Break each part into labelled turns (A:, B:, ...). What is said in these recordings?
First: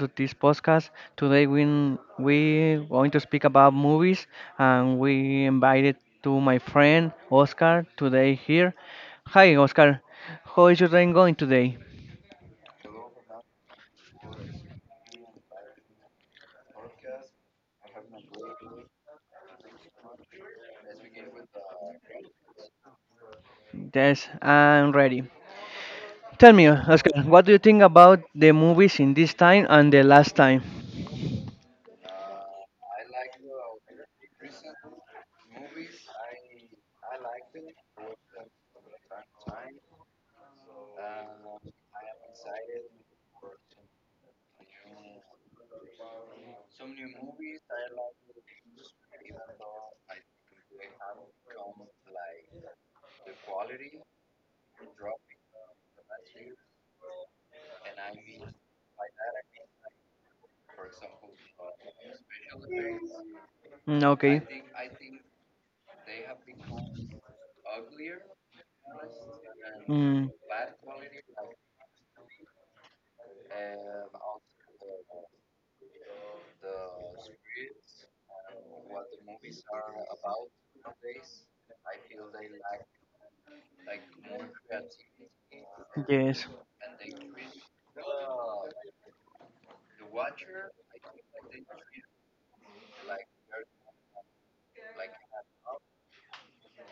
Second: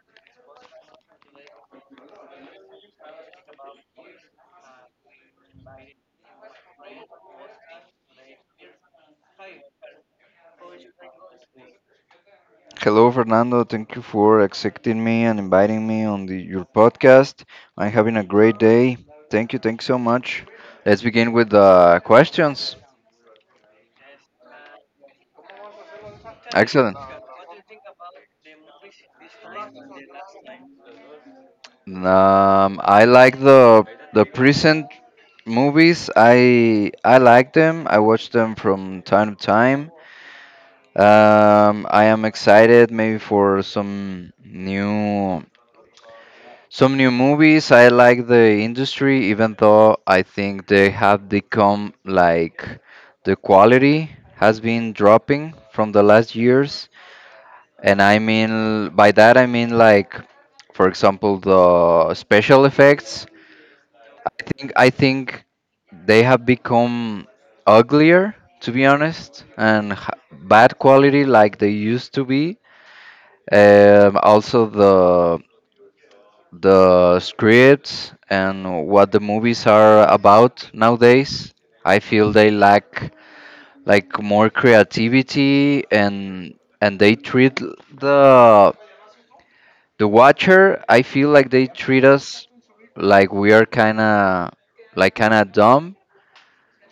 A: to this podcast. Today we going to speak about movies, and we invited to my friend Oscar today here. Hi Oscar, how is your day going today?
B: Hello, Fernando. Thank you for accepting me and inviting me on your podcast. I'm having a great day. Thank you. Thanks so much. Let's begin with the questions.
A: Yes, I'm ready. Tell me,
B: Excellent.
A: Oscar, what do you think about the movies in this time and the last time?
B: I like the present movies. I like them. I watch them from time to time. I am excited maybe for Some new movies. I like the industry, even though I think they have become like the quality has been dropping from the last years. By that I mean, like, for example, the special effects.
A: Mm, okay.
B: I think they have become uglier, to be honest, and
A: Mm,
B: bad quality like they used to be. Also the scripts and what the movies are about nowadays. I feel they lack like more creativity,
A: yes.
B: and they treat the the watcher. I feel like they treat us like we are kind of like kind of dumb.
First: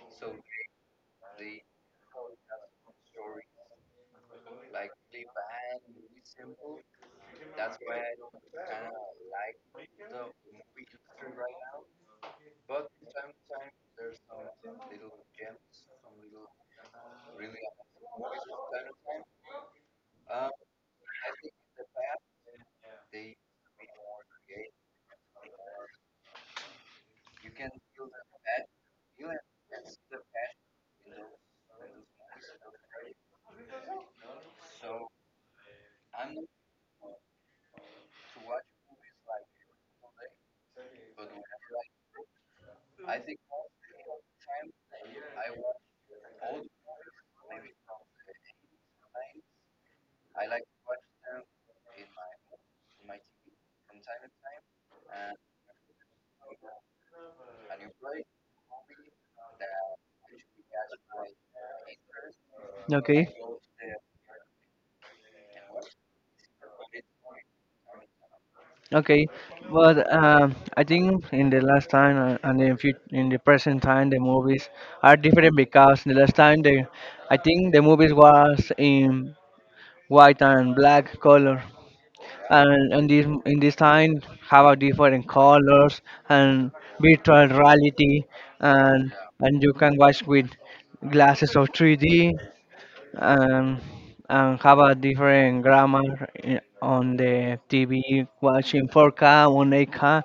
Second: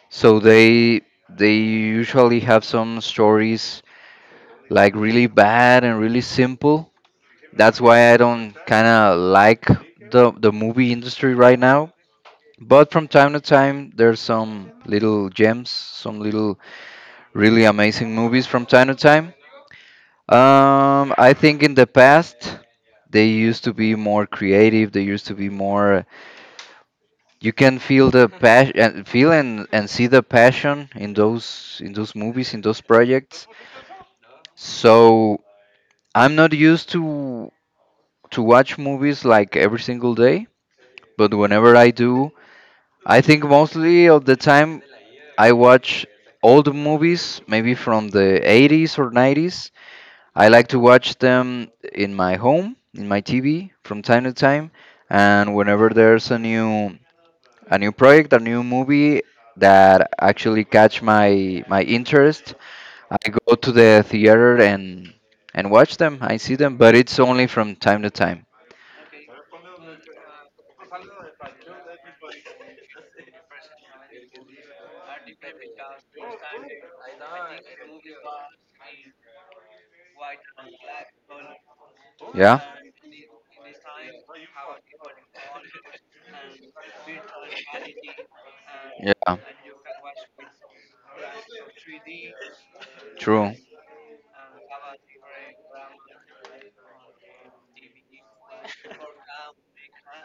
B: So they usually have some stories like really bad and really simple. That's why I don't kind of like the movie industry right now. But from time to time, there's some little gems, some little really amazing movies from time to time. I think in the past, they used to be more creative. They used to be more. You can feel the passion, feel and see the passion in those movies, in those projects. So I'm not used to watch movies like every single day, but whenever I do, I think mostly of the time I watch old movies, maybe from the 80s or 90s. I like to watch them in my home, in my TV, from time to time. And whenever there's a new project, a new movie that actually catch my interest,
A: Okay.
B: I go to the theater and watch them. I see them, but it's only from time to time.
A: Okay, but I think in the last time in the present time, the movies are different because the last time the I think the movies was in white and black color,
B: Yeah.
A: and in this time have a different colors and virtual reality, and
B: Yeah.
A: and you can watch with glasses of 3D
B: True.
A: um, and have a different grammar on the TV, watching 4K, 1K,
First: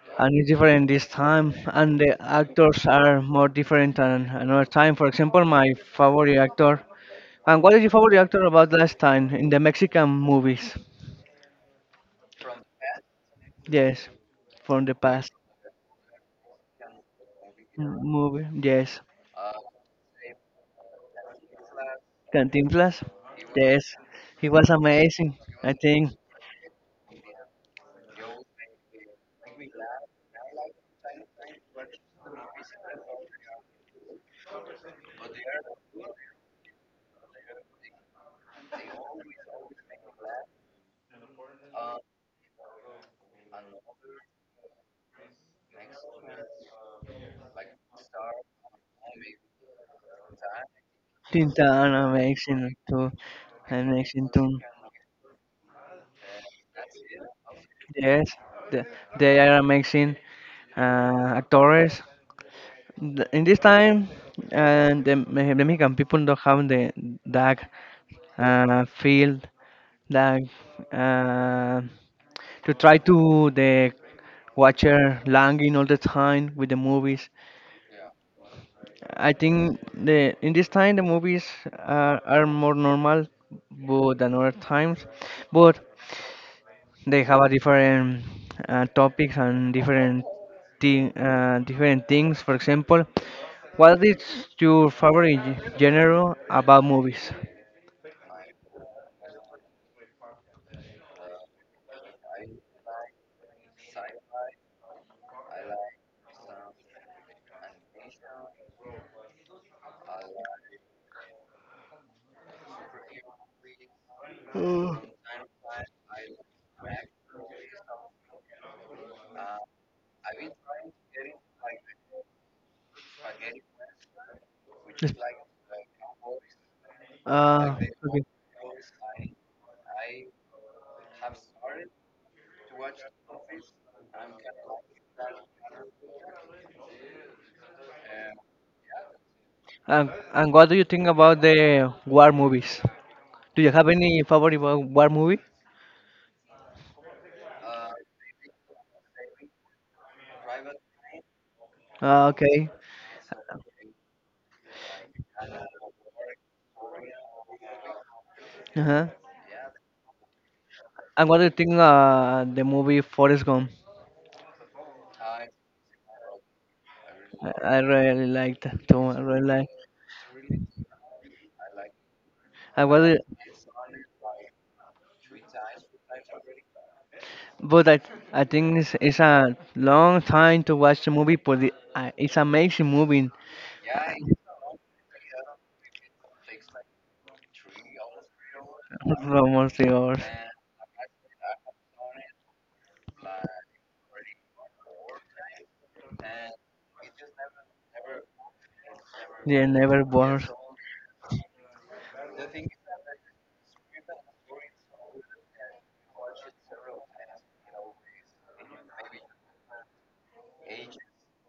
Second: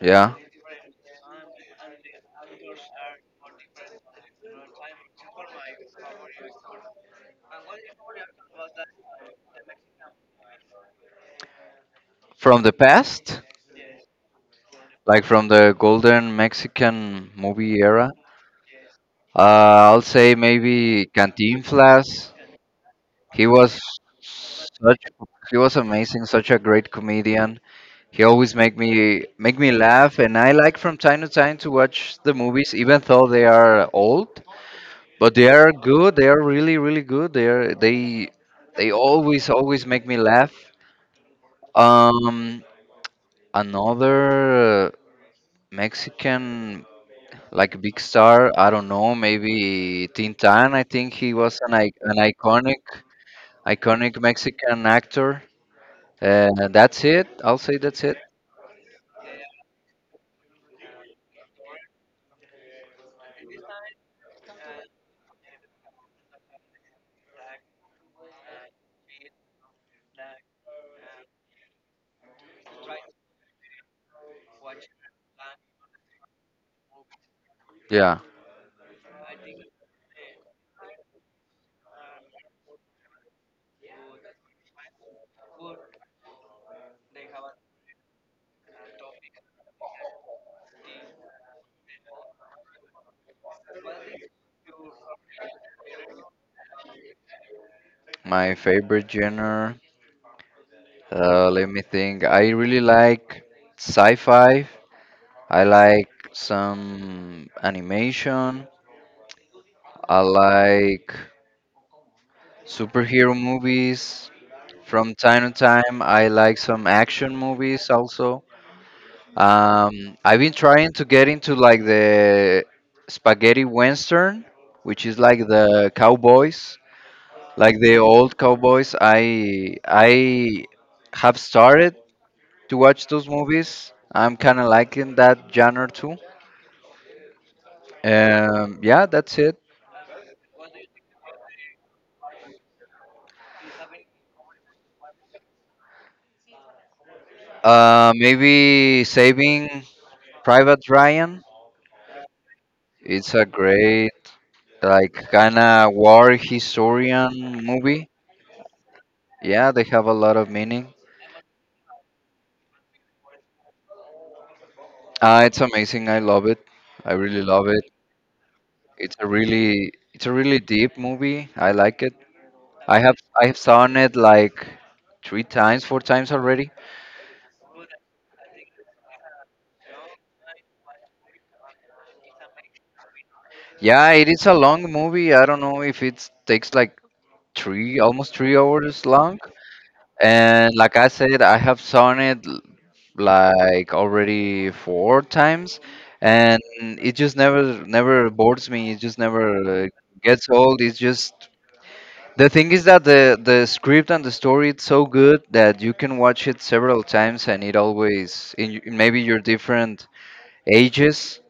B: Yeah.
A: and it's different this time. And the actors are more different than another time. For example, my favorite actor. And what is your favorite actor about last time in the Mexican movies?
B: From the past,
A: Yes, from the
B: like
A: past
B: from the golden Mexican movie era,
A: movie. Yes,
B: I'll say maybe Cantinflas.
A: Cantinflas.
B: He was
A: Yes, he was
B: such
A: amazing.
B: he
A: I
B: was
A: think
B: amazing, such a great comedian. He always make me laugh, and I like from time to time to watch the movies, even though they are old. But they are good. They are really, really good. They are they always always make me laugh. Um, another Mexican like big star. I don't know. Maybe Tintan. I think he was an i-
A: Tintán
B: an
A: amazing
B: iconic
A: too,
B: iconic
A: amazing too.
B: Mexican actor. That's it. I'll say that's it.
A: Yes, the, they are amazing actors. In this time, and the Mexican people don't have the that field that uh, to try to the watcher langing all the time with the movies.
B: Yeah,
A: I think the in this time the movies are more normal, but than other times. But they have a different topics and different different things. For example, what is your favorite genre about movies?
B: my favorite genre. Let me think. I really like sci-fi. I like some animation. I like superhero movies from time to time. I like some action movies also. I've been trying to get into like the spaghetti western, which
A: Yes.
B: is like the cowboys,
A: Uh,
B: like the
A: okay.
B: old cowboys. I have started to watch those movies. I'm kind of liking that genre too. Yeah, that's it.
A: And what do you think about the war movies? Do you have any favorite war movie?
B: Maybe Saving Private Ryan.
A: Ah, okay.
B: It's a great, like, kind of war historian movie.
A: Uh-huh.
B: Yeah, they have a lot of meaning.
A: And what do you think the movie Forrest Gump?
B: It's amazing. I love it. I really
A: I,
B: love
A: I
B: it.
A: really liked that too. I really like.
B: It's a really deep movie. I like it.
A: I was, it-
B: I have seen it like three times, four times already.
A: but I think it's a long time to watch the movie, but it's amazing movie.
B: Yeah, it is a long movie. I don't know if it takes like three, almost 3 hours long.
A: From all the hours.
B: And like I said, I have seen it like already four times, and it just never never bores me. It just never
A: Yeah, never
B: gets
A: bored.
B: old. It's just the thing is that the script and the story it's so good that you can watch it several times, and it always in maybe your different ages,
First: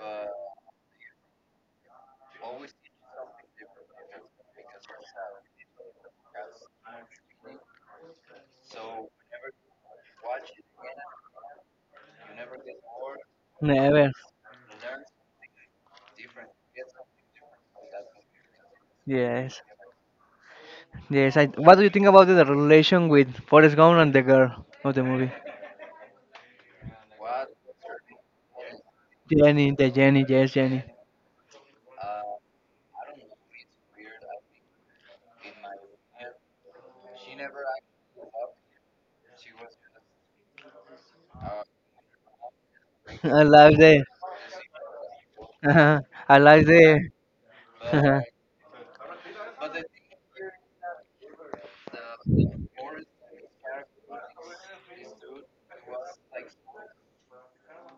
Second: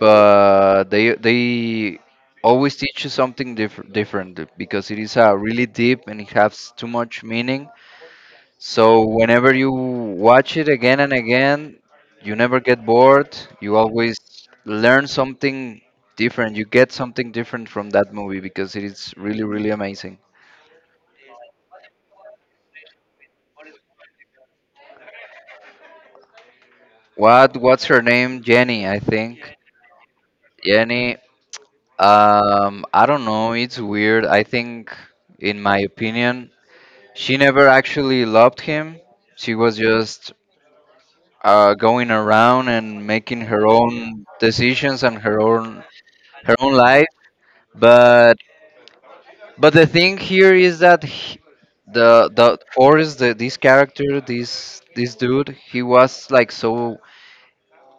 B: but they always teach you something different because it is a really deep and it has too much meaning. So whenever you watch it again and again, you never get bored. You
A: Never.
B: always learn something different. You get something different from that movie because it is really,
A: Yes.
B: really amazing.
A: Yes, what do you think about the relation with Forrest Gump and the girl of the movie?
B: What's her name? Jenny, I think.
A: Jenny, yes, Jenny.
B: Jenny. I don't know. It's weird. I think, in my opinion, she never actually loved him. She was just going around and making
A: I
B: her
A: like the,
B: own decisions and
A: uh, I
B: her
A: like
B: own
A: the,
B: life.
A: uh,
B: But But the thing here is that the Forrest, this character, this dude, he was like so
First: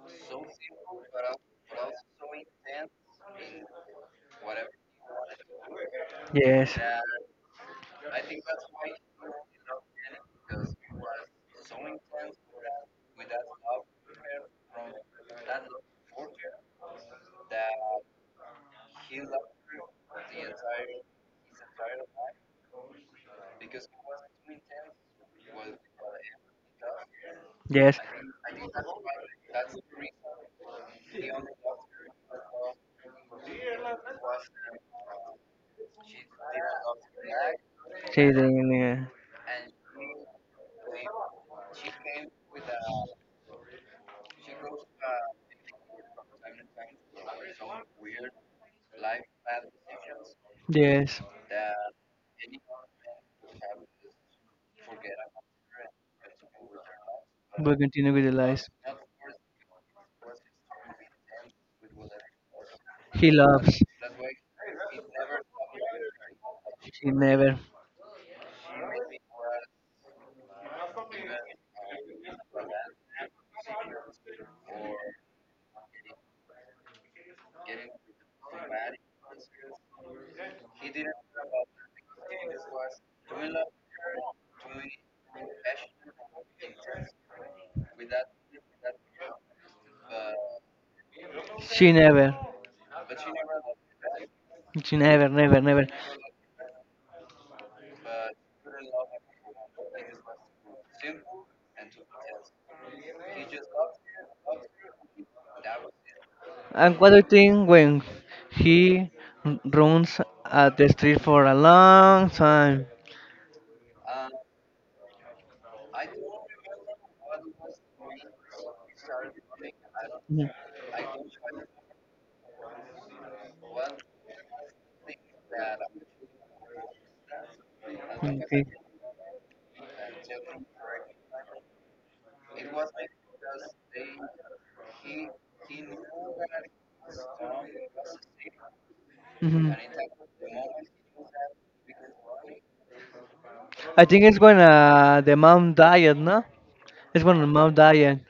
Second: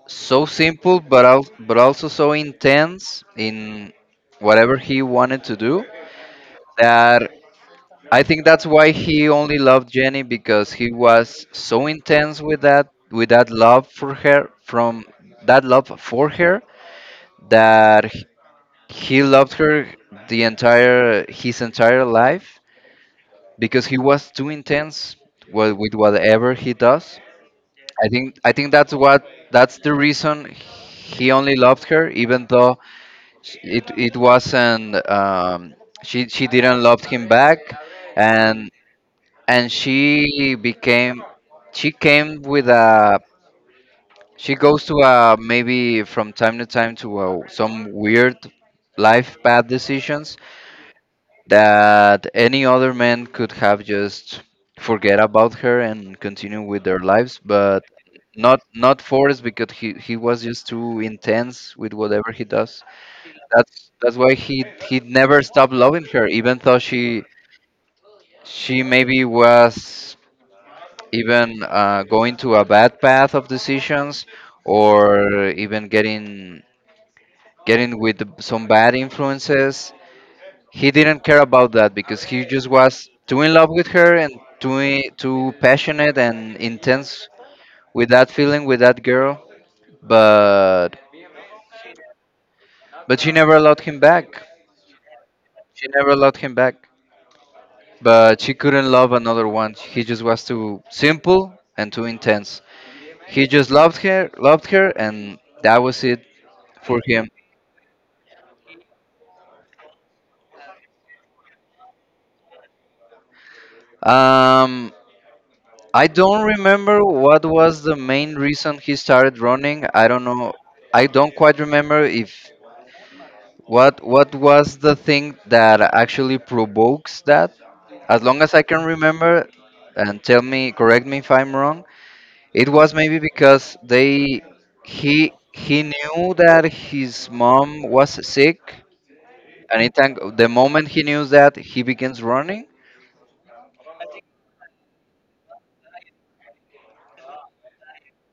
B: so simple, but but also so intense in whatever he wanted to do
A: yes,
B: that I think that's why he only loved Jenny because he was so intense with that love for her from that love for her that he loved her the entire his entire life because he was too intense with whatever he does.
A: yes,
B: I think that's what that's the reason he only loved her, even though it wasn't she didn't love him back,
A: she
B: and
A: didn't, yeah.
B: and she became she came with a she goes to a maybe from time to time to a, some weird life bad decisions
A: Yes,
B: that any other man could have just forget about her and continue with their lives,
A: we
B: but
A: continue with the lies.
B: not Forrest because he was just too intense with whatever he does.
A: He loves,
B: That's why he never stopped loving her, even though
A: she
B: she
A: never,
B: she maybe was even going to a bad path of decisions or even getting with some bad influences. He didn't care about that because he just was too in love with her and too too passionate and intense with that feeling with that girl. But
A: she never,
B: but she never allowed him back.
A: she never, never,
B: She
A: never.
B: never allowed him back. But she couldn't love another one. He just was too simple and too intense. He just loved her, and that was it for
A: And what do you
B: him.
A: think when he runs at the street for a long time?
B: Um, I don't remember what was the main reason he started running. I don't
A: Mhm.
B: know. I don't quite remember if What what was the thing that actually provokes that? As long as I
A: Okay.
B: can remember, and tell me, correct me if I'm wrong, it was maybe because they he knew that his mom was sick,
A: Mhm.
B: and the moment he knew that, he begins running.
A: I think it's when the mom died, no? It's when the mom died.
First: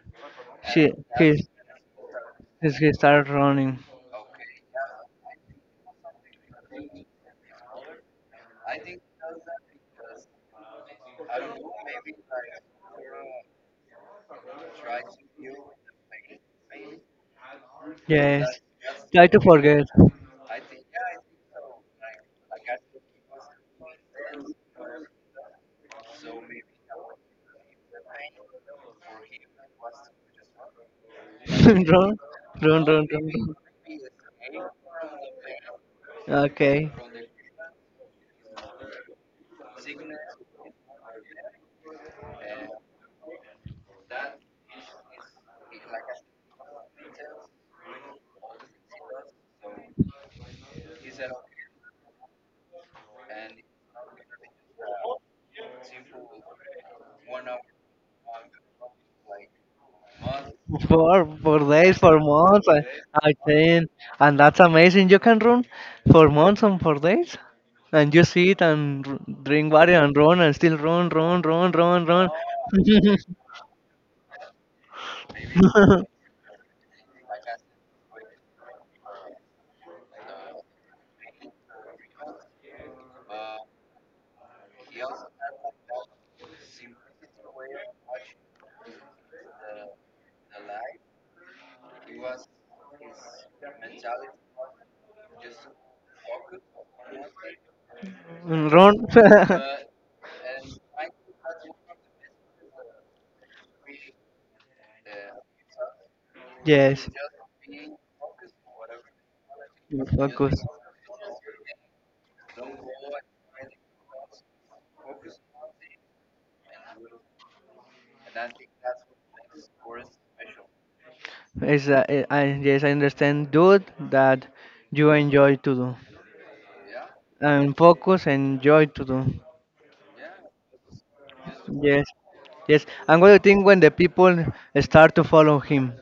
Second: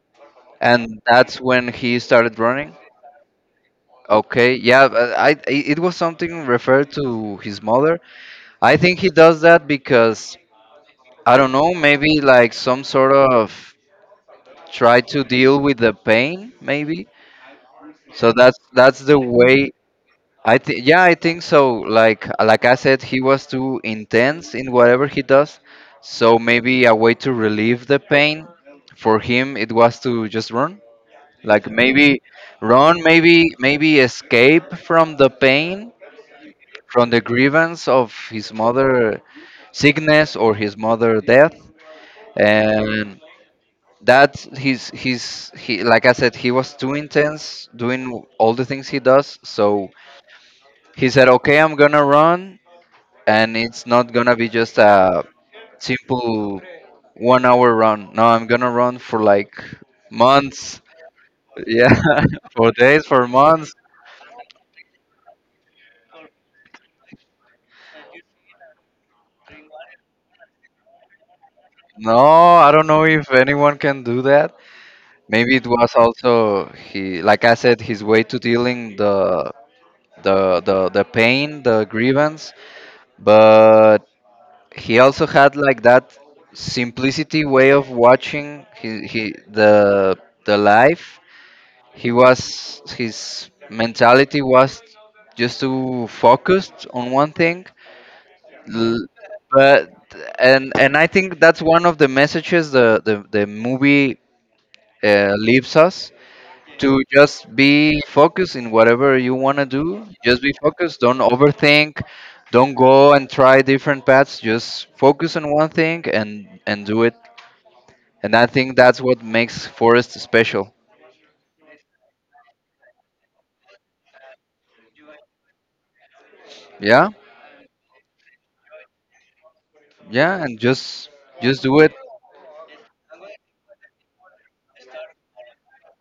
A: She
B: And that's
A: he,
B: when he started running.
A: he started running.
B: Okay, yeah, but it was something referred to his mother. I think he does that because I don't know, maybe like some sort of try to deal with the pain maybe. So that's the way. I think, yeah, I think so. Like I said, he was too intense in whatever he does, so maybe a way to relieve the pain for him it was to just run, like
A: Don't,
B: maybe run
A: don't,
B: maybe maybe escape from the pain,
A: Okay.
B: from the grievance of his mother sickness or his mother death. And that's he's he like I said, he was too intense doing all the things he does, so he said, okay, I'm gonna run, and it's not gonna be just a simple 1 hour run. No, I'm gonna run for like months.
A: For days,
B: Yeah,
A: for months,
B: for days, for
A: I
B: months.
A: think, and that's amazing. You can run for months and for days, and you sit and drink water and run and still run, run, run, run,
B: No,
A: run,
B: I don't know if anyone can do that. Maybe it was also he, like I said, his way to dealing the pain, the grievance. But he also had like that simplicity way of watching he the life. He was, his mentality was just to focus on one thing.
A: run.
B: L- but and I think that's one of the messages the movie leaves us to
A: Yes,
B: just be focused in whatever you want to do. Just be
A: focus.
B: focused. Don't overthink. Don't go and try different paths. Just focus on one thing and do it. And I think that's what makes Forest special.
A: Yes, I understand, dude, that you enjoy to do
B: Yeah,
A: and focus and joy to do.
B: yeah, and just do it.
A: Yes, yes. I'm going to think when the people start to follow him,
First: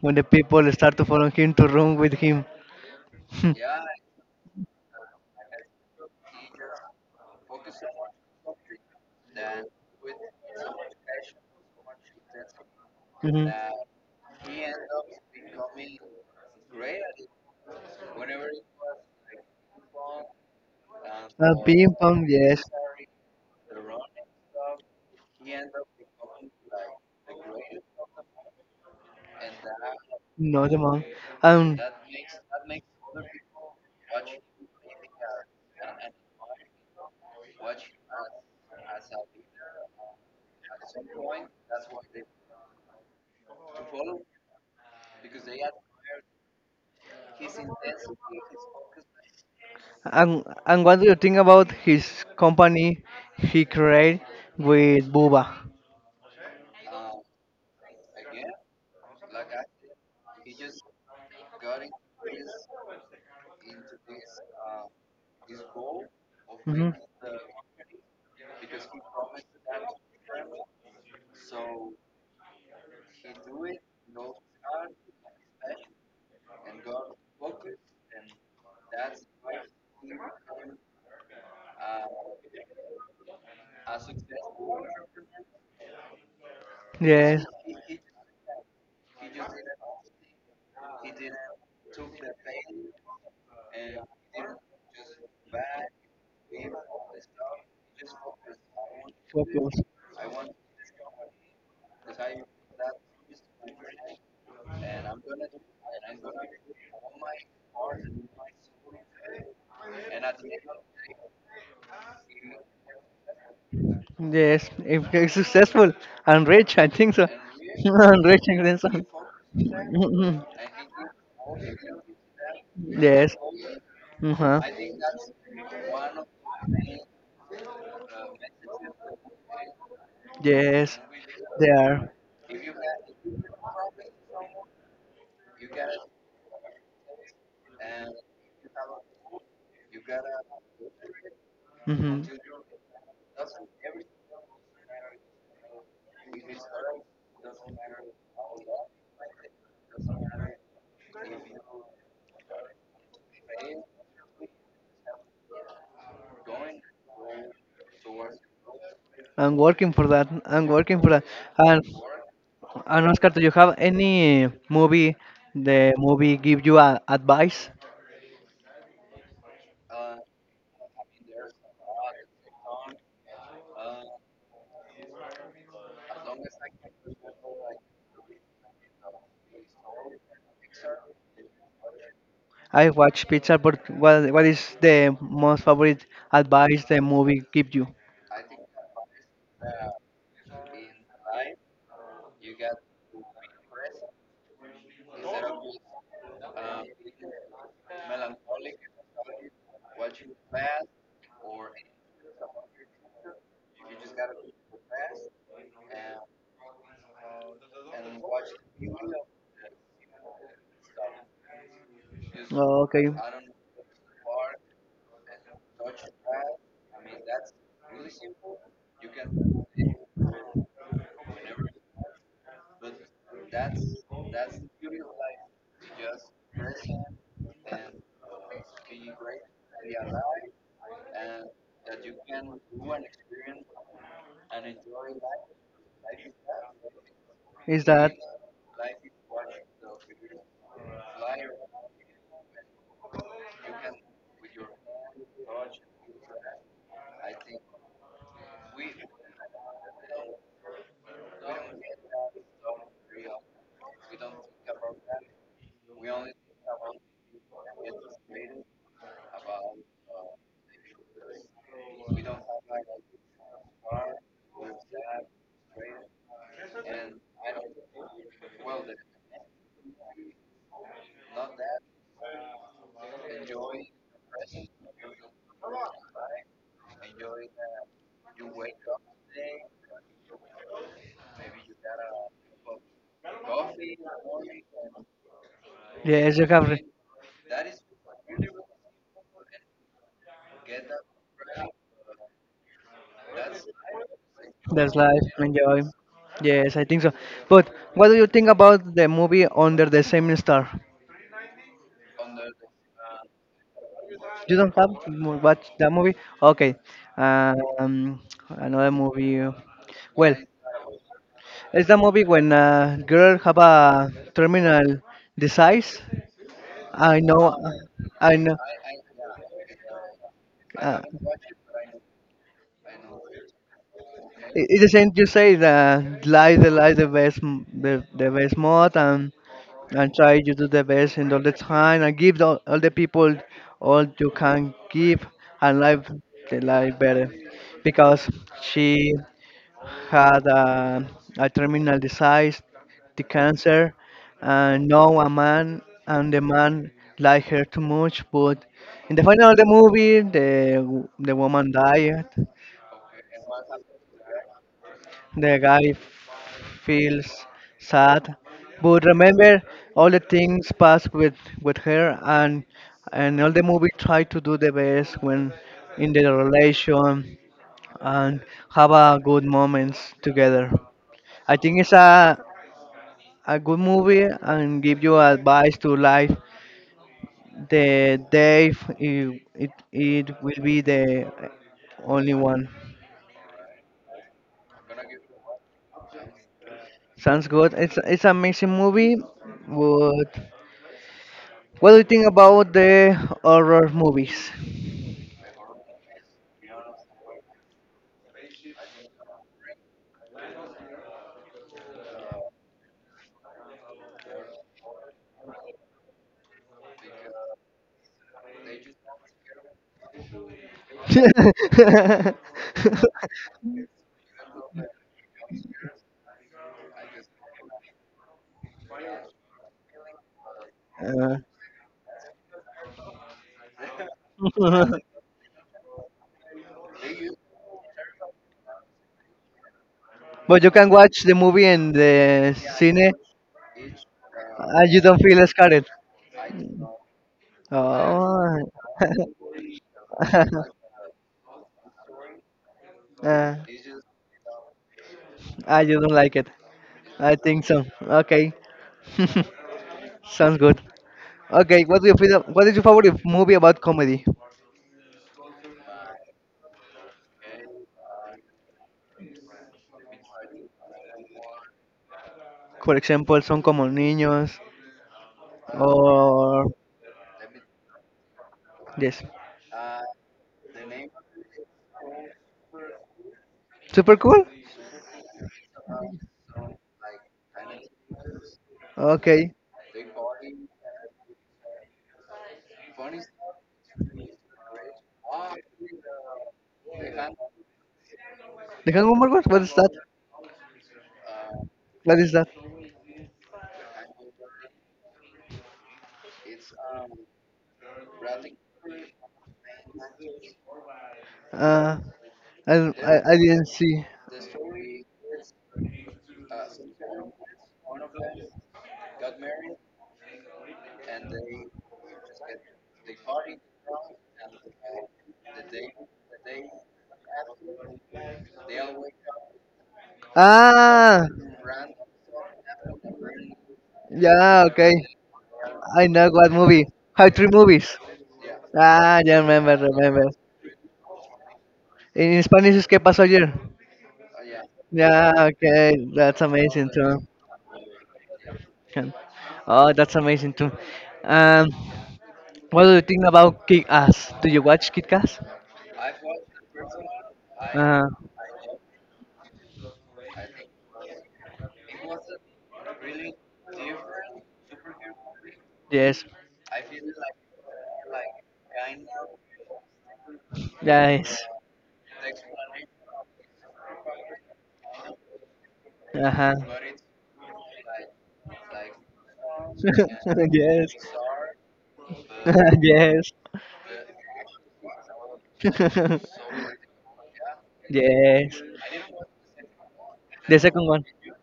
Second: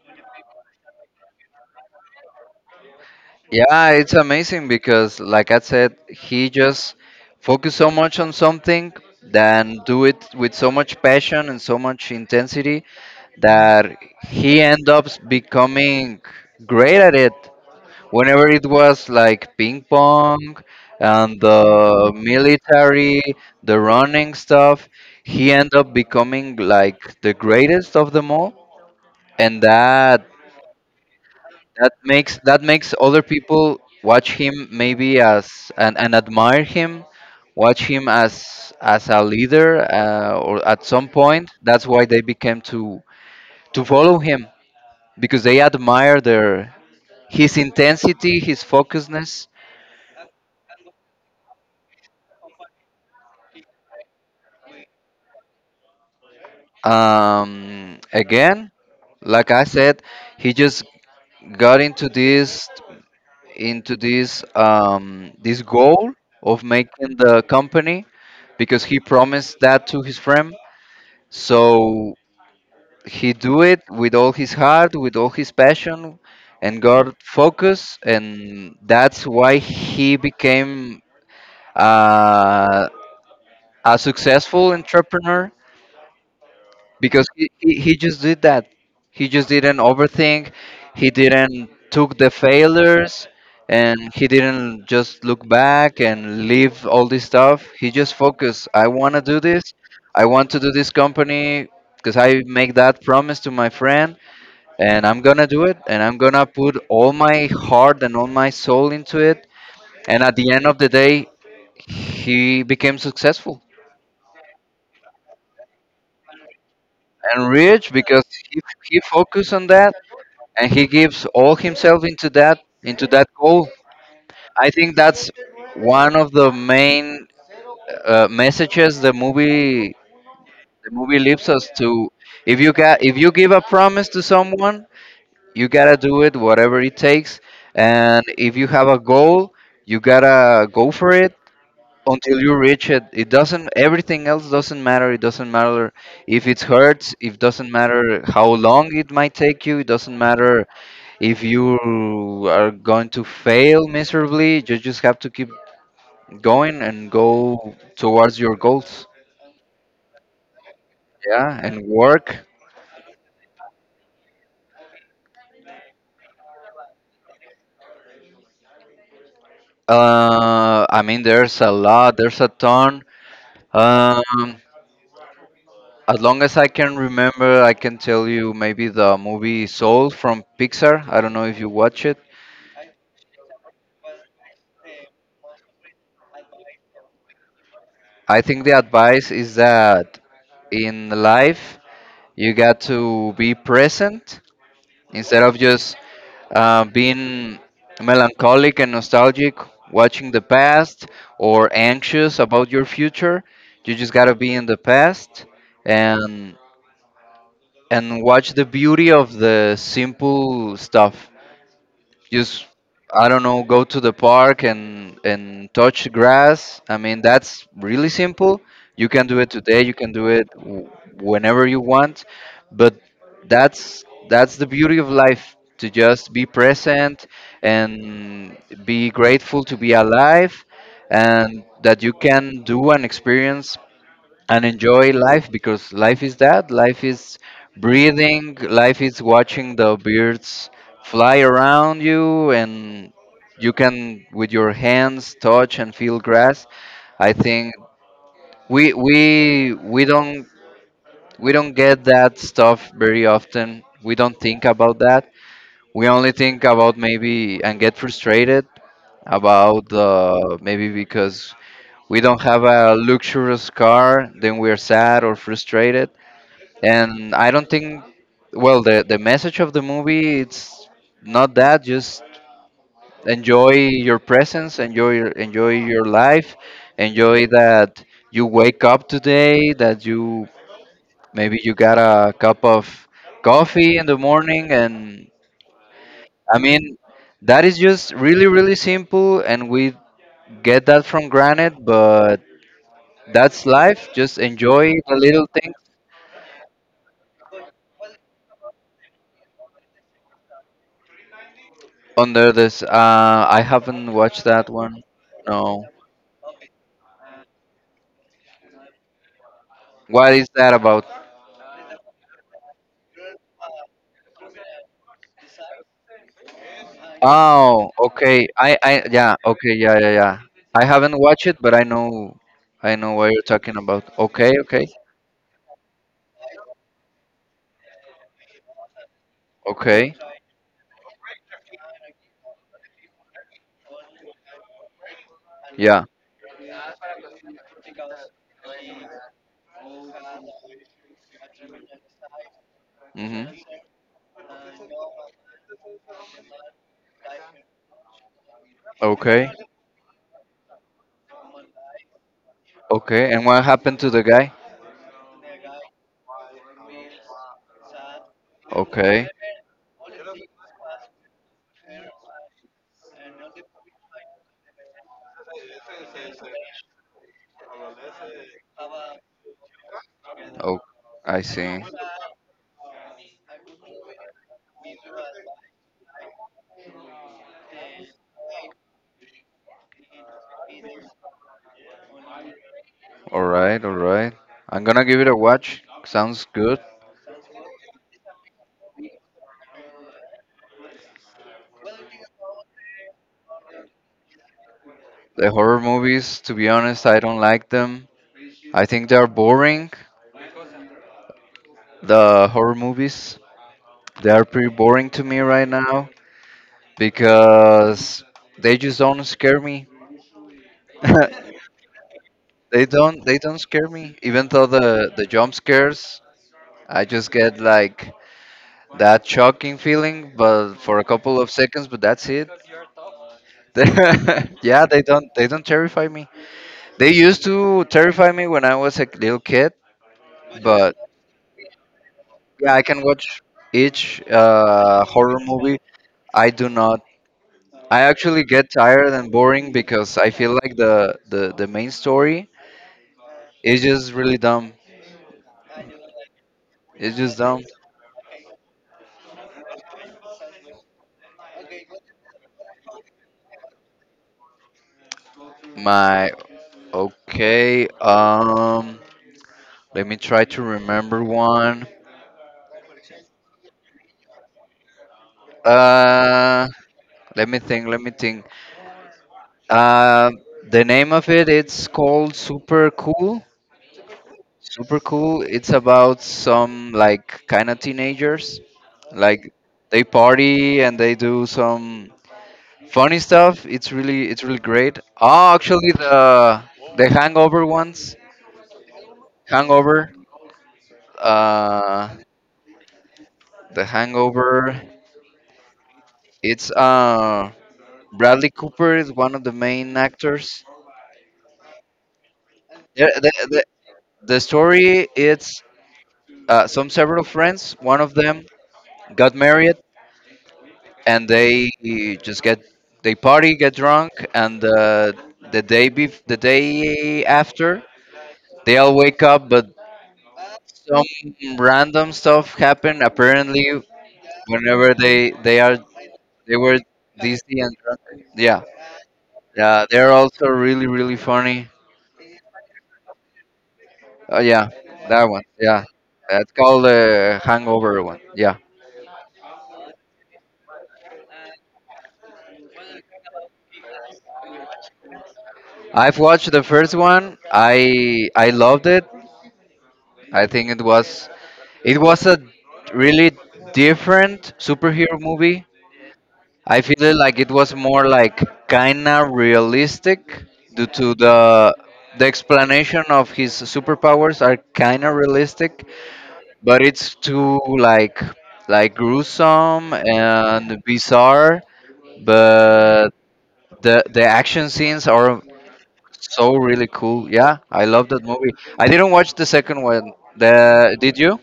A: when the people start to follow him to room with him.
B: Yeah, it's amazing because, like I said, he just focused so much on something, then do it with so much passion and so much intensity
A: Mhm.
B: that he end up becoming great at it. Whenever it was like ping pong and
A: Ping
B: the
A: pong, yes.
B: military, the running stuff, he ended up becoming like the greatest of them all. And that
A: No, the mom. Um,
B: that makes that makes other people watch him maybe as and admire him, watch him as a leader, or at some point that's why they became to follow him because they admire their his intensity, his focusedness.
A: and what do you think about his company he created with Buba?
B: Um, again, like I said, he just got into this into this goal of
A: Hmm.
B: making the company because he promised that to his friend. So he do it with all his heart, with all his passion, and God focus, and that's why he became uh, a successful entrepreneur because
A: Yes.
B: he just did that. He just didn't overthink. He didn't
A: So.
B: took the failures, and he didn't just look back and leave all this stuff. He just focused. I want to do this. I want to do this company because I make that promise to my friend and I'm gonna do it, and I'm gonna put all my heart and all my soul into it. And at the end of the day, he became successful
A: Yes. If he's successful and rich, I think so.
B: and rich
A: And
B: because
A: rich
B: he,
A: and then
B: he
A: some.
B: focused on that and he gives all himself into that
A: Yes.
B: goal.
A: Uh-huh.
B: I think that's one of the main messages the movie the
A: Yes.
B: movie leaves
A: They
B: us
A: are.
B: to. If you give a promise to someone, you gotta do it whatever it takes, and if you have a goal you gotta go for it
A: Hmm.
B: until you reach it. It doesn't Everything else doesn't matter. It doesn't matter if it hurts. It doesn't matter how long it might take you. It doesn't matter if you are going to fail miserably. You just have to keep going and go towards your goals.
A: I'm working for that. I'm working for that.
B: Yeah, and
A: And,
B: work.
A: and Oscar, do you have any movie? The movie give you advice?
B: I mean there's a lot, there's a ton. um As long as I can remember, I can tell you maybe the movie Soul from Pixar. I don't know if you watch it.
A: I watch pizza, but what is the most favorite advice the movie give you?
B: I think the advice is that in life you got to be present instead of just being melancholic and nostalgic, watching the past or anxious about your future. You just gotta be in the past and watch the beauty of the simple stuff. Just
A: Oh, okay.
B: I don't know, go to the park and touch grass. I mean, that's really simple. You can do it today, you can do it whenever you want, but that's that's the beauty of life, to just be present and be grateful to be alive and that you can do and experience and enjoy life, because life is that, life is
A: Is that
B: breathing, life is watching the birds fly around you, and you can with your hands touch and feel grass. I think we don't get that stuff very often. We don't think about that. We only think about maybe and get frustrated about maybe because we don't have a luxurious car, then we are sad or frustrated. And I don't think, well, the message of the movie, it's not that, just enjoy your presence, enjoy your life, enjoy that you wake up today, that you maybe you got a cup of coffee in the morning. And
A: yes? You
B: I
A: have.
B: mean, that is just really really simple, and we get that from granted, but that's life, just enjoy
A: That's
B: the
A: life.
B: little things.
A: Enjoy. Yes, I think so. But what do you think about the movie Under the Same Star?
B: Under this, I haven't watched
A: You
B: that
A: don't have
B: one.
A: watch
B: No.
A: that movie? Okay. Um, Another movie. Well,
B: What is that about?
A: it's the movie when a girl have a terminal disease. I know.
B: Oh,
A: I
B: okay.
A: know.
B: Yeah, okay, yeah, yeah, yeah. I
A: Uh,
B: haven't watched it, but I know what you're talking about. Okay,
A: it's the
B: okay,
A: same you say that life the best the best mod and
B: okay.
A: try to do the best in all the time and give all the people all you can give and live
B: Yeah.
A: the life better because she had a terminal disease the
B: Mm-hmm.
A: cancer and no a man and the man liked her too much but in the final
B: Okay,
A: of the movie the woman died.
B: okay. And what happened to the guy?
A: The guy feels sad, but
B: Okay.
A: remember all the things passed with her and all the movie try to do the best when in the relation and have a good moments together.
B: Oh, I
A: I think
B: see.
A: it's a good movie and give you advice to life. The Dave it will be the only one.
B: All right, all right. I'm gonna give it a watch. Sounds good.
A: Sounds good. It's an amazing movie, but what do you think about the horror movies?
B: The horror movies, to be honest, I don't like them. I think they're boring. The horror movies. They are pretty boring to me right now because they just don't scare me. They don't scare me. Even though the jump scares, I just get like that shocking feeling, but for a couple of seconds. But that's it. yeah,
A: Uh,
B: they don't terrify me. They used to terrify me when I was a little kid,
A: but you can
B: but
A: watch the movie in the
B: yeah, I can
A: cine
B: watch each
A: and you don't
B: horror
A: feel
B: movie.
A: scared.
B: I do not. I actually
A: Oh.
B: get tired and boring because I feel like the main story
A: Uh,
B: is just really dumb.
A: you don't like it.
B: It's
A: I
B: just
A: think
B: dumb.
A: so. Okay. Sounds good. Okay, what do you feel? What is your favorite movie about comedy?
B: My okay. Let me try to remember one.
A: For example, Son como niños or
B: Uh, let me think. Let me think.
A: yes.
B: Uh, the name of it, it's called Super Cool.
A: Super cool.
B: Super Cool. It's about some like kind of teenagers,
A: Okay.
B: like they party and they do some funny stuff. It's really, it's really great. Oh, actually the Hangover ones.
A: Deccan Woman what? What is that?
B: Hangover. Uh,
A: What is that?
B: the Hangover. It's Bradley Cooper is one of the main actors.
A: Uh, I,
B: Yeah,
A: I, I didn't see.
B: The story, it's some several friends. One of them got married and they just get, they party, get drunk, and the the day after they all wake up, but some
A: Ah,
B: random stuff happened apparently
A: yeah, okay.
B: whenever they are,
A: I know what
B: they were
A: movie. High three
B: dizzy and
A: movies.
B: drunk. Yeah,
A: Ah, yeah, remember,
B: yeah, they're
A: remember.
B: also really really funny.
A: In Spanish es que pasó ayer.
B: Oh yeah, that one.
A: Yeah,
B: Yeah,
A: okay, that's
B: that's called
A: amazing too.
B: the Hangover one. Yeah,
A: Can- Oh, that's amazing too. Um, what do you think about Kick Ass? Do you watch Kick Ass?
B: I've watched the first one.
A: Uh-huh.
B: I loved it. I think it was, it was a really different superhero movie.
A: Yes.
B: I feel it like it was more like kinda realistic due to
A: Nice.
B: the explanation of his superpowers are kinda realistic,
A: Uh huh.
B: but it's too like gruesome and
A: Yes.
B: bizarre. But
A: Yes.
B: the action scenes are so really cool. Yeah, I love that movie.
A: Yes.
B: I didn't watch the second one.
A: The second
B: The
A: one.
B: did you?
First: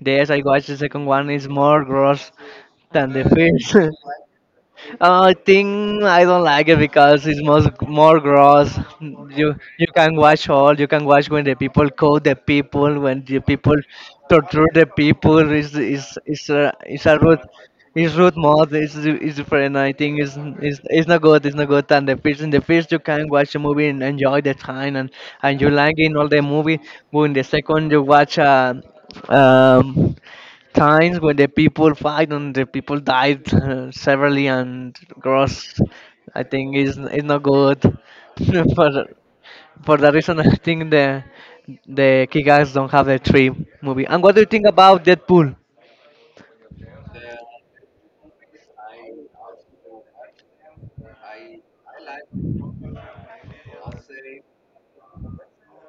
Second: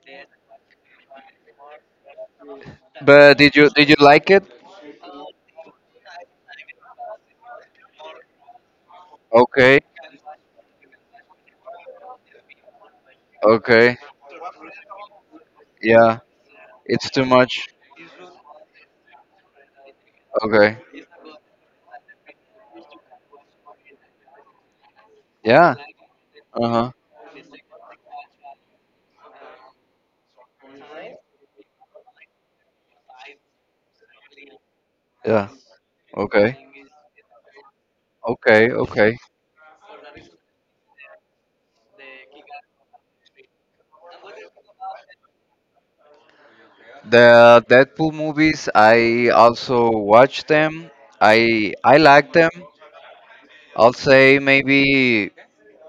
A: Yes, I watched the second one. Is more gross than the
B: But did
A: first.
B: you like it?
A: I think I don't like it because it's most more gross. You
B: Okay,
A: you can watch all. You can watch when the people call the people, when the people
B: okay,
A: torture the people. Is is
B: yeah.
A: is a is
B: It's
A: a
B: too
A: rude,
B: much.
A: is rude mode. It's different. I think it's
B: Okay,
A: it's it's not good. It's not good. And the first in the first you can watch a movie and enjoy the time and you
B: yeah.
A: like in all the movie.
B: Uh-huh.
A: But in the second you watch a um, times when the people fight and the people died severely and
B: Yeah.
A: gross. I
B: Okay.
A: think is not good.
B: Okay,
A: for
B: okay.
A: for that reason, I think the Kikas don't have the three movie. And what do you think about Deadpool?
B: The Deadpool movies, I also watch them. I like them. I'll say maybe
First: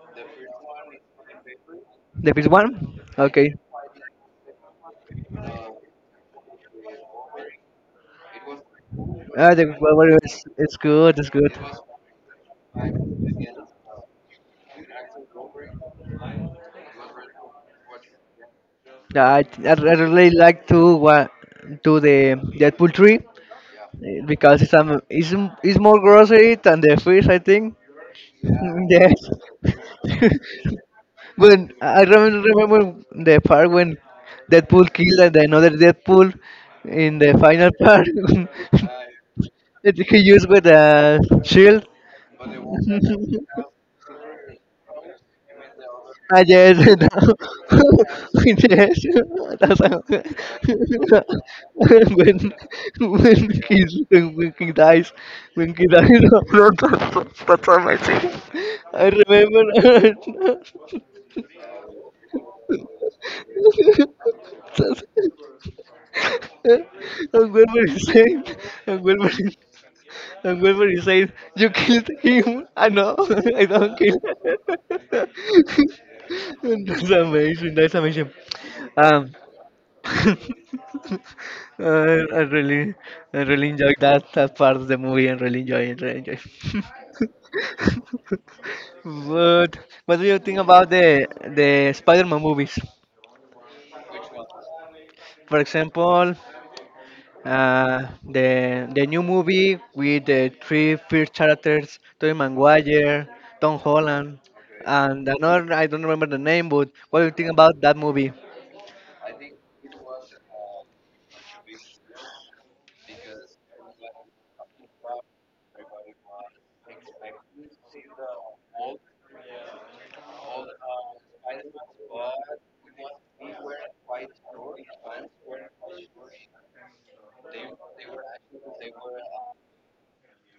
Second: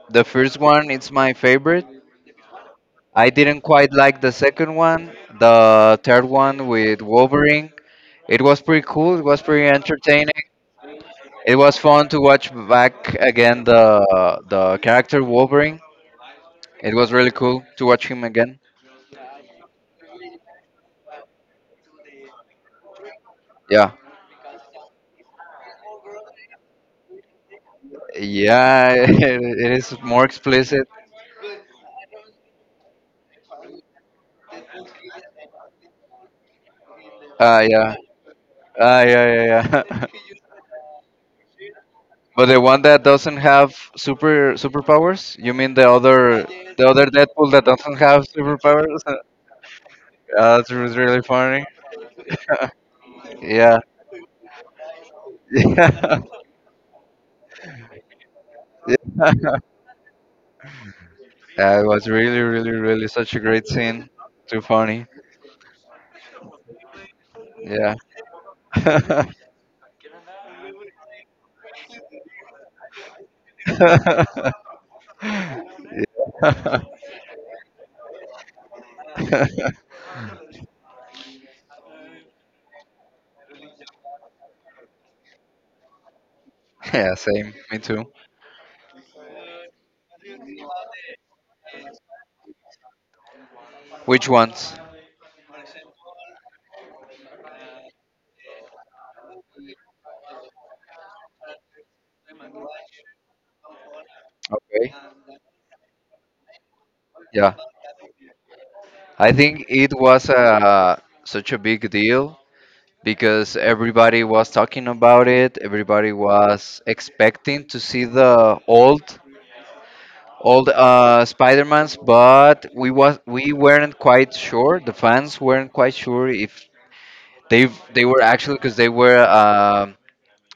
B: the first one, it's my favorite.
A: The first one?
B: I
A: Okay.
B: didn't quite like the second one. The third one with Wolverine, it was pretty cool. It was
A: The
B: pretty
A: first one
B: entertaining.
A: is it's good. It's good.
B: It was fun to watch back again the character Wolverine. It was really cool to watch him again.
A: Yeah, I really like to what to the Deadpool three,
B: Yeah.
A: because it's more grocery than the first I think.
B: Yeah,
A: Yes.
B: it is more explicit.
A: When I remember the part when Deadpool killed and another Deadpool in the
B: Ah,
A: final
B: yeah.
A: part.
B: Ah, yeah, yeah,
A: That
B: yeah.
A: he used with the shield.
B: But the one that doesn't have superpowers? You mean
A: I yes,
B: the other Deadpool that doesn't have superpowers?
A: yes. That's how.
B: Yeah, that was really funny.
A: when when
B: Yeah.
A: he when he dies, no, no, that's amazing.
B: Yeah.
A: I remember.
B: Yeah, it was really, really, really such a great scene. Too funny.
A: I'm going to
B: Yeah.
A: resign. I'm going to I'm going to resign. You killed him. I know. I don't kill.
B: Yeah.
A: That's amazing. That's amazing. Um, I, I really, I really enjoyed that part of the movie. And really enjoy it. Really enjoy.
B: Yeah, same. Me too.
A: But what do you think about the Spider-Man movies?
B: Which ones?
A: For example, Uh, the new movie with the three first characters, Tobey Maguire, Tom Holland,
B: Okay.
A: and another I don't remember the name, but what do you think
B: Yeah.
A: about that movie?
B: I think it was such a big deal because everybody was talking about it. Everybody was expecting to see the old Spider-Mans, but we weren't quite sure. The fans weren't quite sure if they they were actually because they were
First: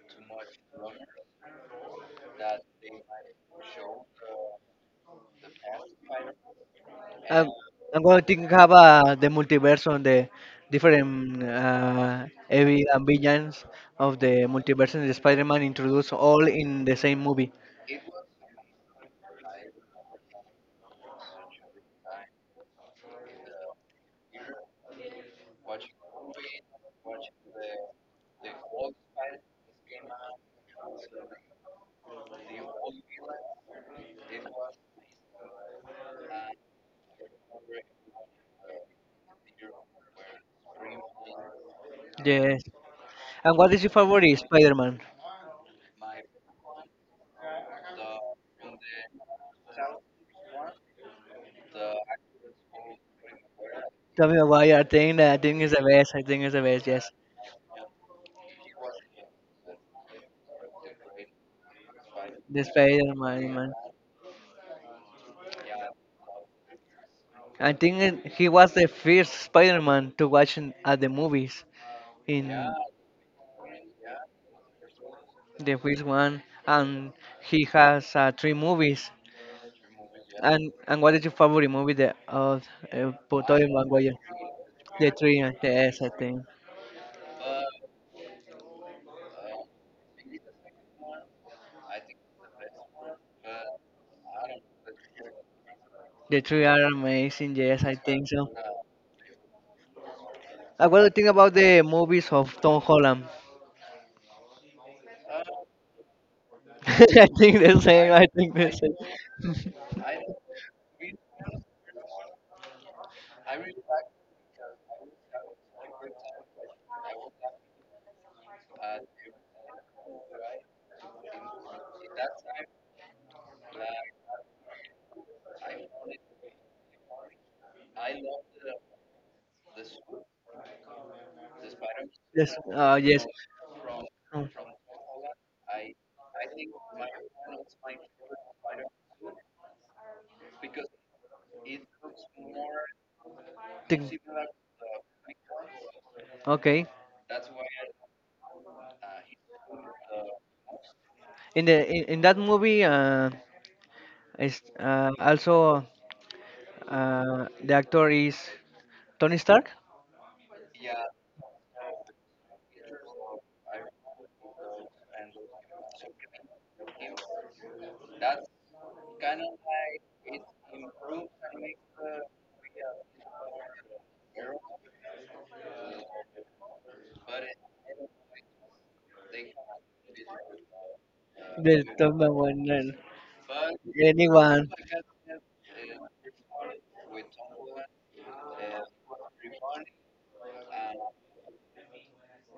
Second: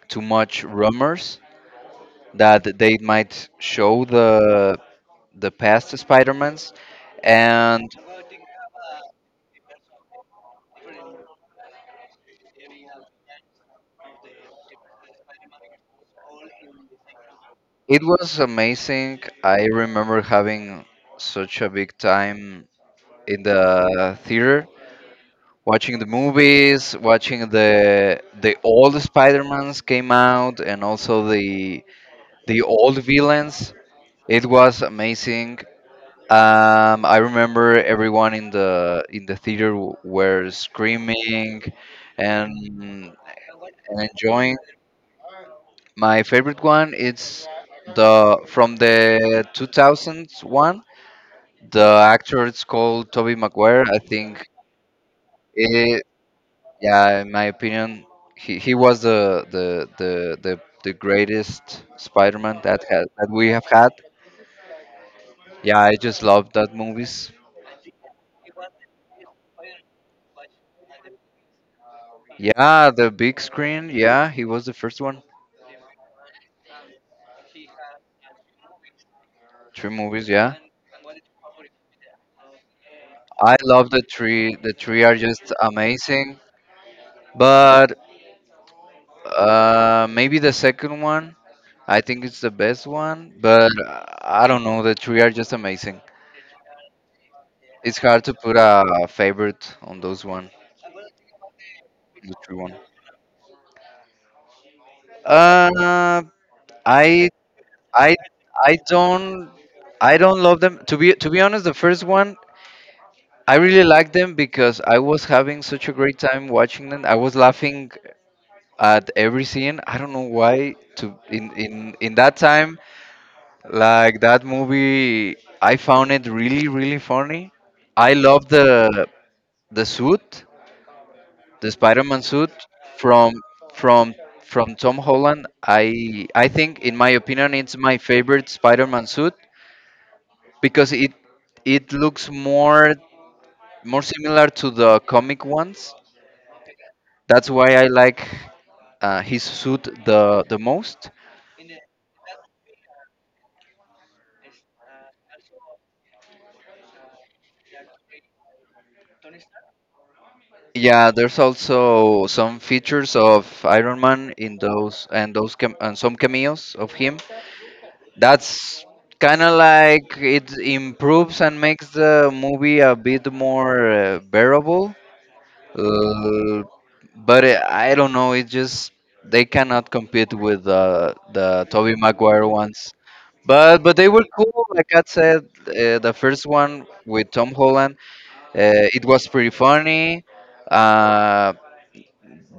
B: too much rumors that they might show the past Spider-Mans,
A: Uh,
B: and
A: I'm going to think about the multiverse on the different heavy and villains of the multiverse and the Spider-Man introduced all in the same movie.
B: it was amazing. I remember having such a big time in the theater, watching the movies, watching the old Spider-Mans came out, and also the old villains. It was amazing. I remember everyone in the theater were screaming and
A: Yes. And what is your
B: and
A: favorite
B: enjoying.
A: Spider-Man?
B: My favorite one is the from the 2001. The actor is called Toby Maguire. I
A: Tell me
B: think
A: why I think that I think it's the
B: it,
A: best. I think it's the best. Yes,
B: yeah, in my opinion, he was the greatest Spider-Man
A: the
B: that has that we have
A: Spider-Man.
B: had. Yeah, I just love that movies.
A: I think he was the first Spider-Man to watch at the movies in
B: Yeah, the big screen. Yeah, he was the first one.
A: the first one, and he has three movies.
B: Three movies. Yeah,
A: And what is your favorite movie of
B: I
A: Tobey
B: love the
A: Maguire?
B: three. The three
A: The
B: are
A: three,
B: just
A: yes, I
B: amazing.
A: think.
B: But maybe the second one. I think it's the best one, but I don't know. The three are just amazing.
A: The three are amazing, yes, I
B: It's hard
A: think
B: to
A: so.
B: put a favorite on those one,
A: What do you think about the movies
B: the three
A: of
B: one.
A: Tom Holland?
B: Uh, I
A: I think the same,
B: I
A: I think the
B: I don't
A: same.
B: I don't love them. To be honest, the first one, I really liked them because I was having such a great time watching them. I was laughing at every scene. I don't know why. To in that time, like that movie, I found it really really funny. I love the suit, the Spider-Man suit
A: Yes, yes.
B: from from
A: Mm.
B: from Tom Holland. I think, in my opinion, it's my favorite Spider-Man suit because it looks more
A: Think-
B: similar to the comic ones.
A: Okay.
B: That's why I like his suit the most.
A: In that movie, is also the actor is Tony Stark.
B: Yeah, there's also some features of Iron Man in those, and those cam- and some cameos of him. That's kind of like, it improves and makes the movie a bit more bearable. Uh, but it, I don't know. It just, they cannot compete with the
A: The
B: Toby
A: Iron Man
B: Maguire
A: one,
B: ones.
A: and
B: But they were cool.
A: anyone.
B: Like I said, the first one with Tom Holland, uh, it was pretty funny. Uh,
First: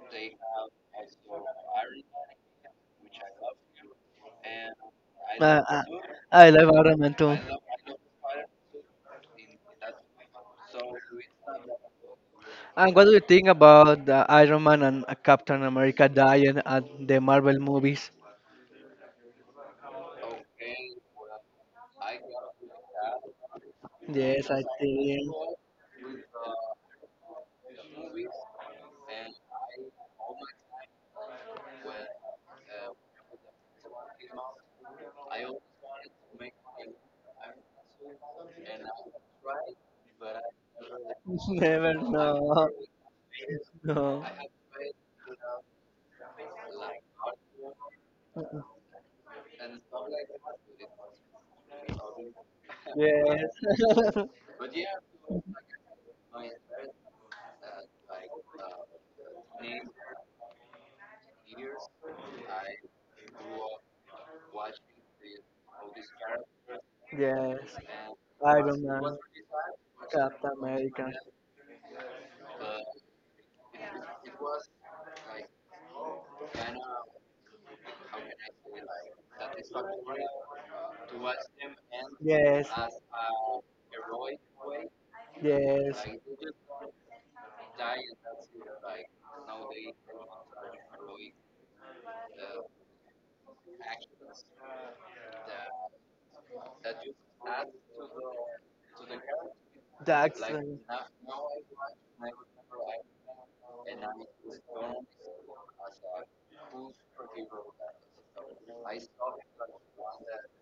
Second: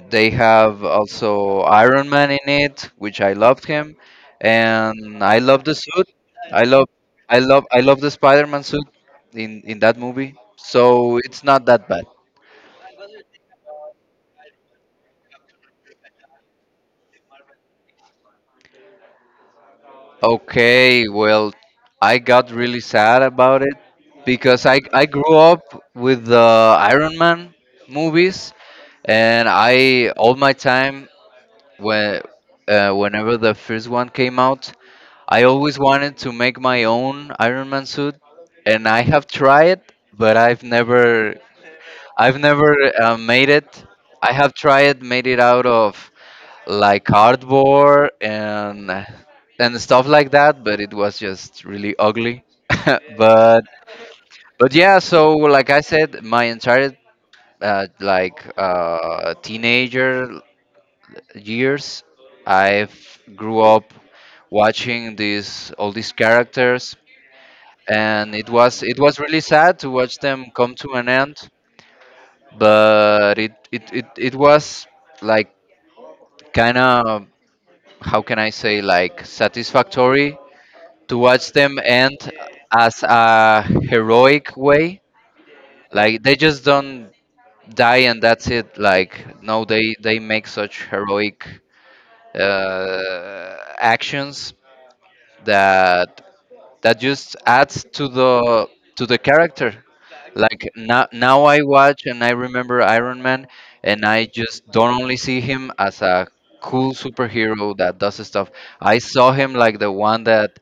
B: they have also
A: Man,
B: Iron Man in it, which I loved him, and I
A: Uh,
B: love the
A: I,
B: suit.
A: I
B: I
A: love
B: love,
A: Iron Man too.
B: I love the Spider-Man suit in
A: Man.
B: that movie. So it's not that bad.
A: And what do you think about the Iron Man and Captain America dying at the Marvel movies?
B: Okay, well, I got really sad about it
A: Yes, I
B: because I
A: think.
B: grew up with the Iron Man movies, and I all my time when whenever the first one came out, I always wanted to make my own Iron Man suit, and I have tried, but
A: Never
B: I've
A: know.
B: never made it.
A: No.
B: I have tried, made it out of like cardboard and stuff like that, but it was just really ugly.
A: Yes.
B: but but yeah, so like I said, my entire teenager years, I've grew up watching these all these characters,
A: Yes.
B: and it
A: Iron
B: was, it
A: Man,
B: was really sad to watch them
A: Captain
B: come to
A: America.
B: an end. But it was like, kind of, how can I say, like satisfactory to watch them end
A: Yes.
B: as a heroic way.
A: Yes.
B: Like they just don't die and that's it. Like no, they make such heroic actions that that just adds to the character. Like
A: Jackson.
B: now, now I watch and I remember Iron Man, and I just don't only see him as a cool superhero that does stuff. I saw him like the one that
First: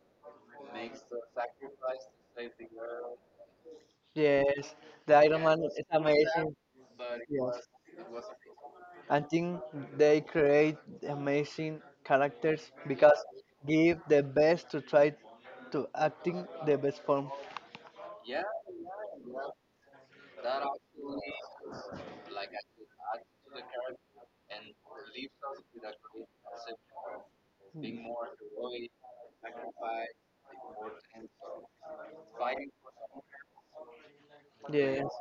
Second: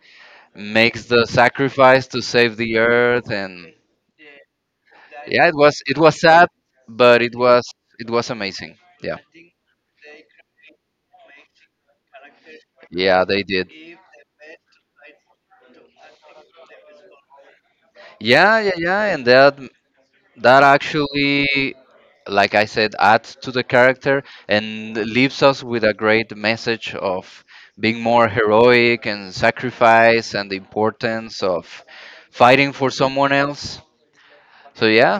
B: makes the sacrifice to save the earth, and
A: Yes, the Iron
B: yeah, it
A: Man
B: was,
A: is
B: it was sad,
A: amazing.
B: but it
A: Yes,
B: was, it was amazing. Yeah,
A: I think they create amazing characters because
B: yeah, they did.
A: give the best to try to acting the best form.
B: Yeah, yeah, yeah. And that that actually, like I said, adds to the character and leaves us with a great message of being more heroic and sacrifice and the importance of fighting for someone else. So
A: Yes.
B: yeah,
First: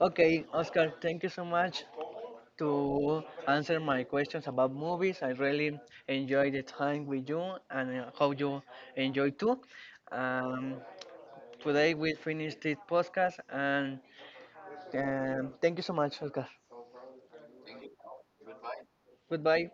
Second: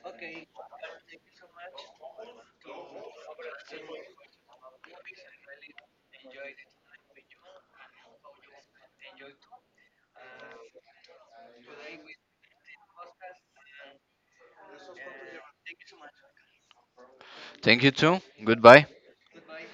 A: Okay, Oscar, thank you so much to answer my questions about movies. I really enjoy the time with you and I hope you enjoy too. Um, Today we finished this podcast and thank you so much, Oscar.
B: thank you too, goodbye.
A: Goodbye.